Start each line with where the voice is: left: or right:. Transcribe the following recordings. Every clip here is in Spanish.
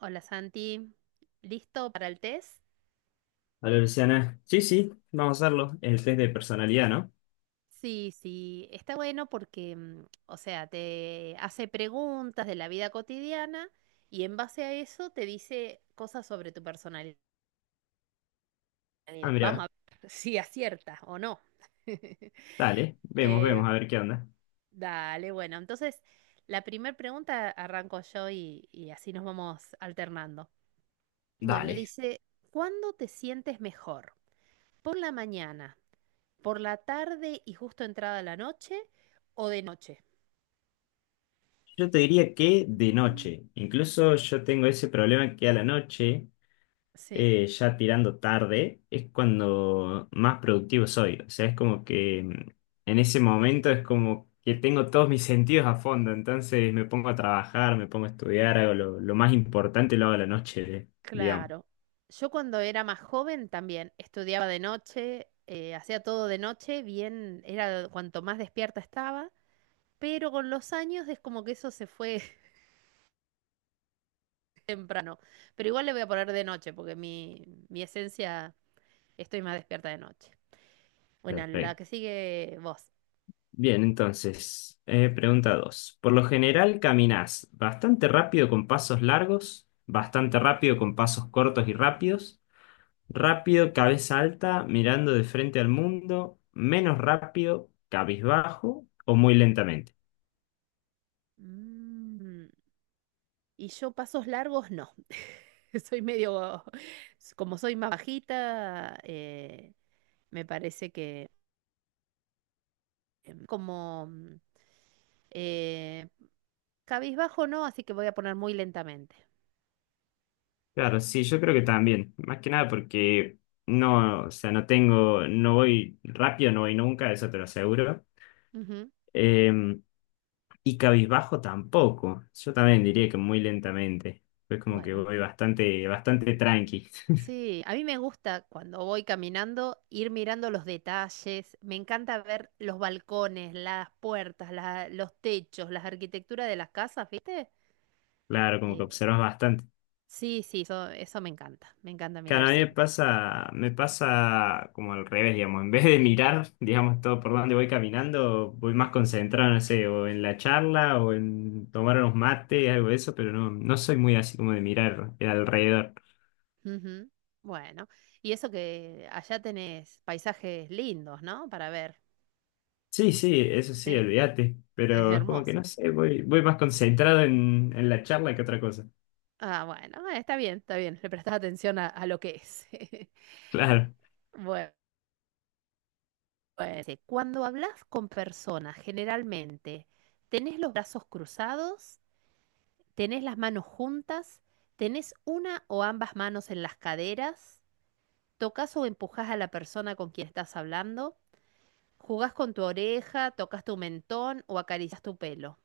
right: Hola Santi, ¿listo para el test?
left: Hola Luciana. Sí, sí, vamos a hacerlo. El test de personalidad, ¿no?
right: Sí, sí, está bueno porque, o sea, te hace preguntas de la vida cotidiana y en base a eso te dice cosas sobre tu personalidad.
left: Ah,
right: Vamos a
left: mira,
right: ver si aciertas o no.
left: dale, vemos,
right: Eh,
left: vemos, a ver qué onda.
right: dale, bueno, entonces la primera pregunta arranco yo y así nos vamos alternando. Bueno,
left: Dale.
right: dice, ¿cuándo te sientes mejor? ¿Por la mañana? ¿Por la tarde y justo entrada la noche o de noche?
left: Yo te diría que de noche. Incluso yo tengo ese problema que a la noche,
right: Sí,
left: ya tirando tarde, es cuando más productivo soy. O sea, es como que en ese momento es como que tengo todos mis sentidos a fondo. Entonces me pongo a trabajar, me pongo a estudiar, hago lo más importante, lo hago a la noche, digamos.
right: claro. Yo cuando era más joven también estudiaba de noche, hacía todo de noche, bien, era cuanto más despierta estaba, pero con los años es como que eso se fue temprano. Pero igual le voy a poner de noche porque mi esencia, estoy más despierta de noche. Bueno, la
left: Perfecto.
right: que sigue vos.
left: Bien, entonces, pregunta 2. Por lo general, ¿caminás bastante rápido con pasos largos, bastante rápido con pasos cortos y rápidos, rápido, cabeza alta, mirando de frente al mundo, menos rápido, cabizbajo o muy lentamente?
right: Mm, Y yo pasos largos no. Soy medio, como soy más bajita, me parece que em, como mm, eh, cabizbajo no, así que voy a poner muy lentamente.
left: Claro, sí, yo creo que también, más que nada porque no, o sea, no tengo, no voy rápido, no voy nunca, eso te lo aseguro.
right: Ujú.
left: Em, Y cabizbajo tampoco. Yo también diría que muy lentamente. Es como que
right: Bueno,
left: voy bastante, bastante tranqui.
right: sí, a mí me gusta cuando voy caminando ir mirando los detalles. Me encanta ver los balcones, las puertas, los techos, las arquitecturas de las casas, ¿viste?
left: Claro, como que
right: Eh,
left: observas bastante.
right: sí, sí, eso me encanta. Me encanta mirar
left: Claro, a mí
right: siempre.
left: me pasa como al revés, digamos. En vez de mirar, digamos, todo por donde voy caminando, voy más concentrado, no sé, o en la charla o en tomar unos mates, algo de eso, pero no, no soy muy así como de mirar el alrededor.
right: Ujú. Bueno, y eso que allá tenés paisajes lindos, ¿no? Para ver.
left: Sí, sí, eso sí,
right: Sí,
left: olvídate.
right: es
left: Pero es como que no
right: hermoso.
left: sé, voy, voy más concentrado en la charla que otra cosa.
right: Ah, bueno, está bien, está bien. Le prestás atención a lo que es.
left: Claro.
right: Bueno, bueno, dice, cuando hablas con personas, generalmente, ¿tenés los brazos cruzados? ¿Tenés las manos juntas? ¿Tenés una o ambas manos en las caderas? ¿Tocas o empujás a la persona con quien estás hablando? ¿Jugás con tu oreja? ¿Tocas tu mentón o acaricias tu pelo?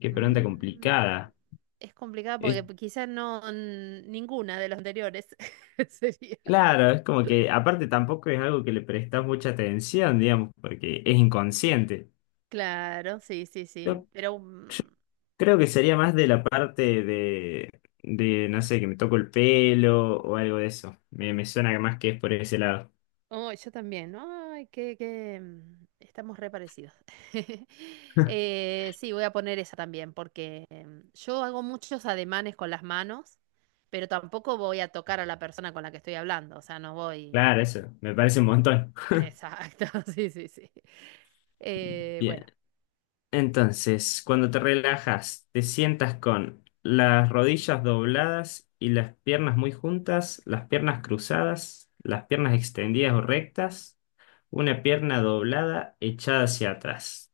left: Qué pregunta
right: Mm,
left: complicada.
right: es complicado
left: Es
right: porque quizás no n- ninguna de las anteriores sería.
left: claro, es como que aparte tampoco es algo que le prestas mucha atención, digamos, porque es inconsciente.
right: Claro, sí, sí, sí.
left: Yo
right: Pero
left: creo que sería más de la parte de no sé, que me toco el pelo o algo de eso. Me suena más que es por ese lado.
right: oh, yo también. Ay, estamos re parecidos. Sí, voy a poner esa también porque yo hago muchos ademanes con las manos, pero tampoco voy a tocar a la persona con la que estoy hablando. O sea, no voy.
left: Claro, eso, me parece un montón.
right: Exacto, sí, sí, sí. Bueno.
left: Bien, entonces, cuando te relajas, te sientas con las rodillas dobladas y las piernas muy juntas, las piernas cruzadas, las piernas extendidas o rectas. Una pierna doblada echada hacia atrás.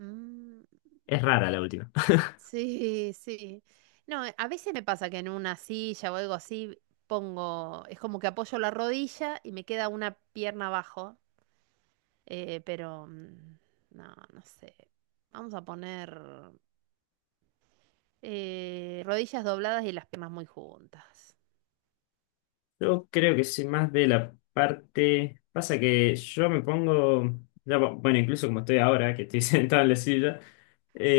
right: Mm,
left: Es rara la última.
right: sí, sí. No, a veces me pasa que en una silla o algo así pongo, es como que apoyo la rodilla y me queda una pierna abajo, eh, pero mm, no, no sé. Vamos a poner rodillas dobladas y las piernas muy juntas.
left: Yo creo que soy más de la parte... Pasa que yo me pongo... ya, bueno, incluso como estoy ahora, que estoy sentado en la silla,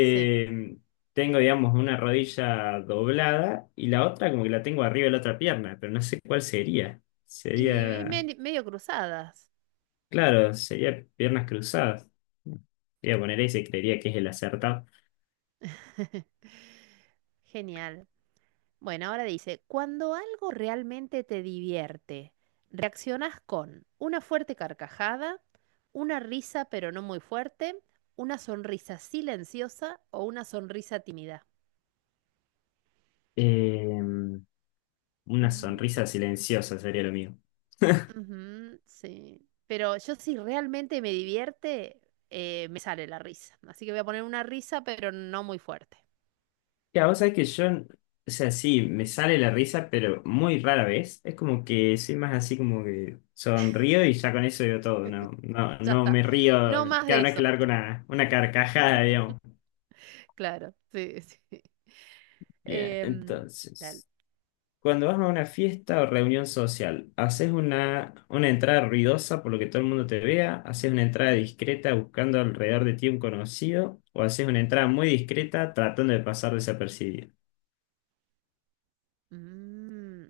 right: Sí.
left: tengo, digamos, una rodilla doblada y la otra como que la tengo arriba de la otra pierna, pero no sé cuál sería. Sería...
right: Medio cruzadas.
left: Claro, sería piernas cruzadas. Voy a poner ese, creería que es el acertado.
right: Genial. Bueno, ahora dice, cuando algo realmente te divierte, reaccionas con una fuerte carcajada, una risa pero no muy fuerte, una sonrisa silenciosa o una sonrisa tímida.
left: Eh, una
right: Mm,
left: sonrisa silenciosa sería lo mío.
right: ujú, sí. Pero yo si realmente me divierte, me sale la risa. Así que voy a poner una risa pero no muy fuerte.
left: Ya, vos sabés que yo, o sea, sí, me sale la risa, pero muy rara vez. Es como que soy más así como que sonrío y ya con eso digo todo. No, no,
right: Ya
left: no
right: está.
left: me río.
right: No más de
left: Claro, no es que
right: eso.
left: largo una carcajada, digamos.
right: Claro, sí, sí.
left: Bien,
right: Em, dale.
left: entonces, cuando vas a una fiesta o reunión social, haces una entrada ruidosa por lo que todo el mundo te vea, haces una entrada discreta buscando alrededor de ti un conocido, o haces una entrada muy discreta tratando de pasar desapercibido.
right: Mm,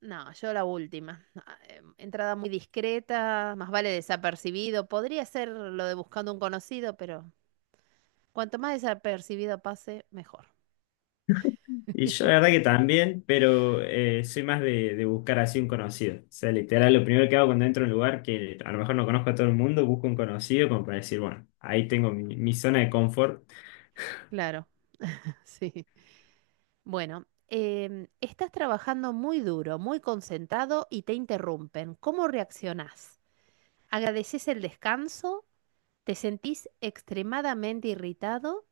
right: no, yo la última. Ah, entrada muy discreta, más vale desapercibido. Podría ser lo de buscando un conocido, pero cuanto más desapercibido pase, mejor.
left: Y yo la verdad que también, pero soy más de buscar así un conocido. O sea, literal, lo primero que hago cuando entro a un lugar que a lo mejor no conozco a todo el mundo, busco un conocido como para decir, bueno, ahí tengo mi, mi zona de confort.
right: Claro, sí. Bueno, em, estás trabajando muy duro, muy concentrado y te interrumpen. ¿Cómo reaccionás? ¿Agradeces el descanso? ¿Te sentís extremadamente irritado?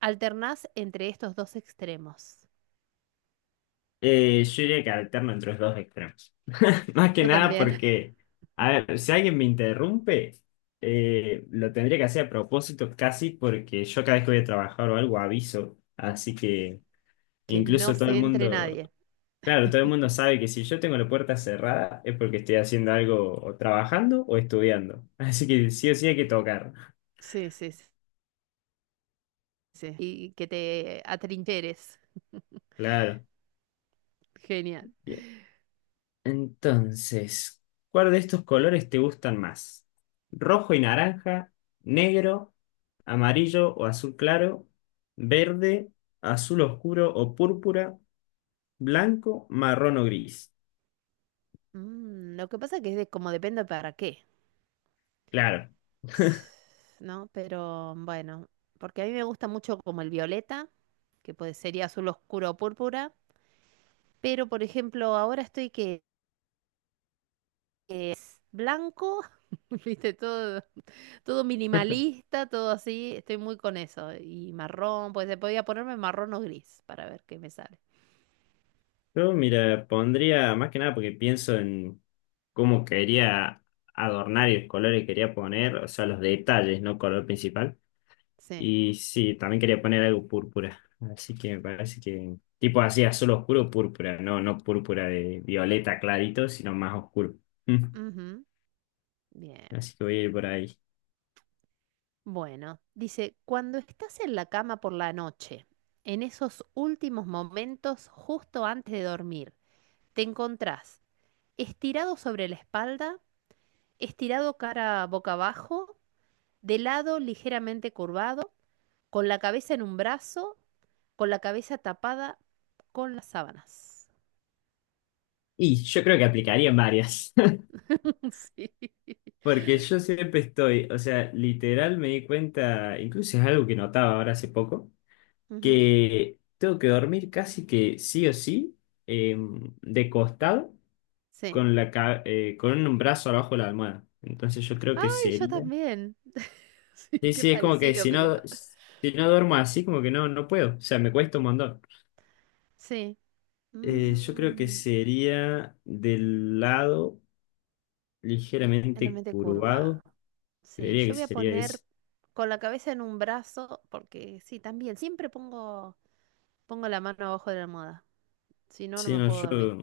right: ¿Alternás entre estos dos extremos?
left: Yo diría que alterno entre los dos extremos. Más que
right: Yo
left: nada
right: también,
left: porque, a ver, si alguien me interrumpe, lo tendría que hacer a propósito casi porque yo cada vez que voy a trabajar o algo aviso. Así que
right: que no
left: incluso todo el
right: se entre
left: mundo...
right: nadie.
left: Claro, todo el mundo sabe que si yo tengo la puerta cerrada es porque estoy haciendo algo o trabajando o estudiando. Así que sí o sí hay que tocar.
right: Sí, sí, sí. Sí. Y que te atrincheres.
left: Claro.
right: Genial.
left: Bien. Entonces, ¿cuál de estos colores te gustan más? ¿Rojo y naranja? ¿Negro? ¿Amarillo o azul claro? ¿Verde? ¿Azul oscuro o púrpura? ¿Blanco? ¿Marrón o gris?
right: Mm, lo que pasa que es de, como depende para qué,
left: Claro.
right: ¿no? Pero bueno, porque a mí me gusta mucho como el violeta, que puede sería azul oscuro o púrpura, pero por ejemplo ahora estoy que es blanco, viste, todo, todo minimalista, todo así, estoy muy con eso. Y marrón, pues se podía ponerme marrón o gris para ver qué me sale.
left: Yo, mira, pondría más que nada porque pienso en cómo quería adornar y los colores que quería poner, o sea, los detalles, no color principal.
right: Sí.
left: Y sí, también quería poner algo púrpura. Así que me parece que, tipo así, azul oscuro, púrpura, no, no púrpura de violeta clarito, sino más oscuro. Mm.
right: Ujú. Bien.
left: Así que voy a ir por ahí.
right: Bueno, dice, cuando estás en la cama por la noche, en esos últimos momentos justo antes de dormir, te encontrás estirado sobre la espalda, estirado cara boca abajo, de lado ligeramente curvado, con la cabeza en un brazo, con la cabeza tapada con las sábanas.
left: Y yo creo que aplicaría en varias.
right: Sí.
left: Porque yo siempre estoy, o sea, literal me di cuenta, incluso es algo que notaba ahora hace poco
right: Ujú.
left: que tengo que dormir casi que sí o sí, eh, de costado,
right: Sí.
left: con con un brazo abajo de la almohada. Entonces yo creo que
right: Ay, yo
left: sería...
right: también. Sí,
left: Sí,
right: qué
left: sí, es como que
right: parecido
left: si
right: que eso.
left: no, si no duermo así, como que no, no puedo. O sea, me cuesta un montón.
right: Sí.
left: Yo creo que
right: Mm,
left: sería del lado ligeramente
right: realmente
left: curvado.
right: curvado. Sí,
left: Creería
right: yo
left: que
right: voy a
left: sería ese.
right: poner con la cabeza en un brazo, porque sí, también, pongo la mano abajo de la almohada, si no, no
left: Sí,
right: me
left: no,
right: puedo
left: yo,
right: dormir.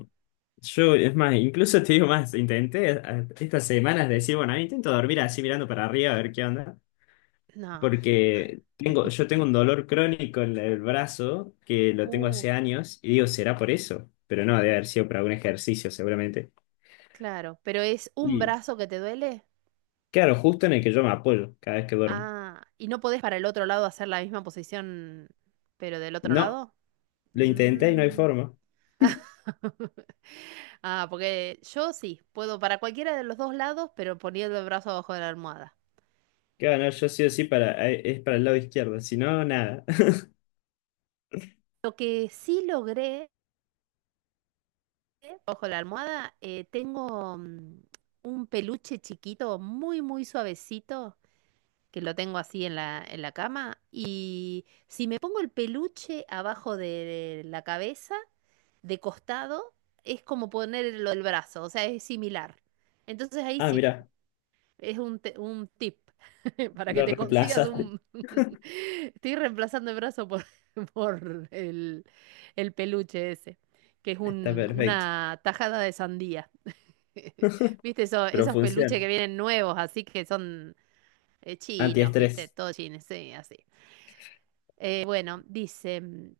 left: yo, es más, incluso te digo más, intenté estas semanas decir, bueno, intento dormir así mirando para arriba a ver qué onda.
right: No,
left: Porque tengo, yo tengo un dolor crónico en el brazo que lo tengo
right: uh,
left: hace años y digo, ¿será por eso? Pero no, debe haber sido por algún ejercicio seguramente.
right: claro, pero es un
left: Y
right: brazo que te duele.
left: claro, justo en el que yo me apoyo cada vez que duermo.
right: Ah, ¿y no podés para el otro lado hacer la misma posición, pero del otro
left: No,
right: lado?
left: lo intenté y no hay
right: Mm.
left: forma.
right: Ah, porque yo sí, puedo para cualquiera de los dos lados, pero poniendo el brazo abajo de la almohada.
left: Claro no, yo sí o sí para, es para el lado izquierdo, si no, nada.
right: Lo que sí logré, ojo la almohada, tengo un peluche chiquito, muy, muy suavecito, que lo tengo así en en la cama. Y si me pongo el peluche abajo de la cabeza, de costado, es como ponerlo el brazo, o sea, es similar. Entonces ahí
left: Ah,
right: sí,
left: mira,
right: es un tip para que
left: lo
right: te consigas
left: reemplazaste,
right: un... Estoy reemplazando el brazo por, por el peluche ese, que es
left: está perfecto.
right: una tajada de sandía. Viste
left: Pero
right: esos peluches
left: funciona.
right: que vienen nuevos, así que son chinos, viste,
left: Antiestrés.
right: todos chinos, sí, así. Bueno, dice,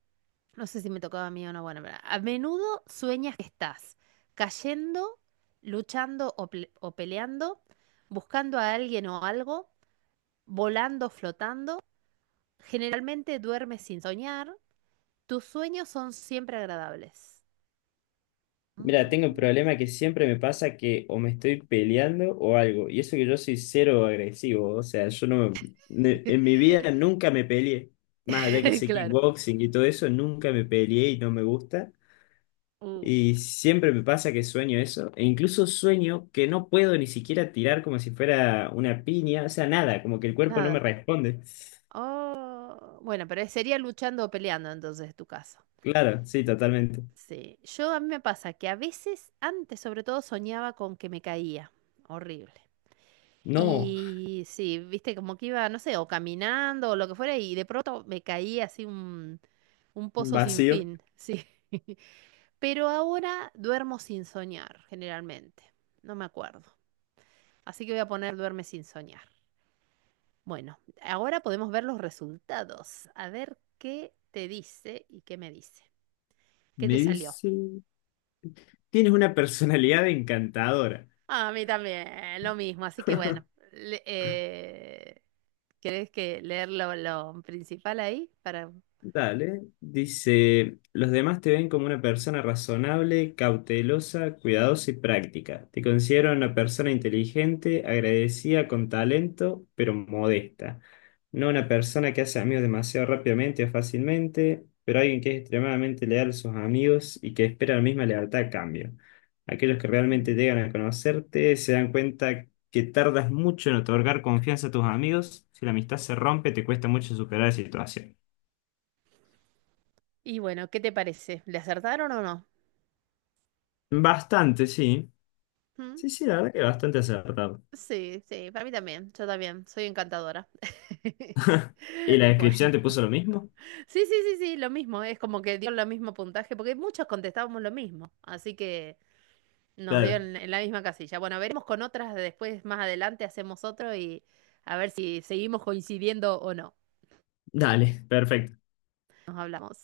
right: no sé si me tocaba a mí o no, bueno, pero a menudo sueñas que estás cayendo, luchando o peleando, buscando a alguien o algo, volando, flotando. Generalmente duermes sin soñar, tus sueños son siempre agradables.
left: Mira, tengo un
right: Mm.
left: problema que siempre me pasa que o me estoy peleando o algo. Y eso que yo soy cero agresivo. O sea, yo no, en mi vida nunca me peleé. Más allá que hice
right: Claro.
left: kickboxing y todo eso, nunca me peleé y no me gusta.
right: Uh,
left: Y siempre me pasa que sueño eso. E incluso sueño que no puedo ni siquiera tirar como si fuera una piña. O sea, nada, como que el cuerpo no me
right: nada.
left: responde.
right: Oh, bueno, pero sería luchando o peleando entonces tu caso.
left: Claro, sí, totalmente.
right: Sí, yo a mí me pasa que a veces, antes sobre todo, soñaba con que me caía. Horrible.
left: No,
right: Y sí, viste, como que iba, no sé, o caminando o lo que fuera, y de pronto me caía así un
left: un
right: pozo sin
left: vacío.
right: fin. Sí. Pero ahora duermo sin soñar, generalmente. No me acuerdo. Así que voy a poner duerme sin soñar. Bueno, ahora podemos ver los resultados. A ver qué te dice y qué me dice. ¿Qué
left: Me
right: te salió?
left: dice, tienes una personalidad encantadora.
right: A mí también, lo mismo. Así que bueno, le- eh, ¿querés que leer lo principal ahí? Para...
left: Dale, dice, los demás te ven como una persona razonable, cautelosa, cuidadosa y práctica. Te considero una persona inteligente, agradecida, con talento, pero modesta. No una persona que hace amigos demasiado rápidamente o fácilmente, pero alguien que es extremadamente leal a sus amigos y que espera la misma lealtad a cambio. Aquellos que realmente
right: Ujú.
left: llegan a conocerte se dan cuenta que tardas mucho en otorgar confianza a tus amigos. Si la amistad se rompe, te cuesta mucho superar la situación.
right: Y bueno, ¿qué te parece? ¿Le acertaron o no?
left: Bastante, sí.
right: ¿Mm?
left: Sí, sí, la verdad que bastante acertado.
right: Sí, sí, para mí también. Yo también, soy encantadora.
left: ¿Y la
right: Bueno.
left: descripción te puso lo mismo?
right: Sí, sí, sí, sí, lo mismo, es como que dio lo mismo puntaje, porque muchos contestábamos lo mismo, así que nos dio
left: Claro.
right: en la misma casilla. Bueno, veremos con otras, después más adelante hacemos otro y a ver si seguimos coincidiendo o no.
left: Dale, perfecto.
right: Nos hablamos.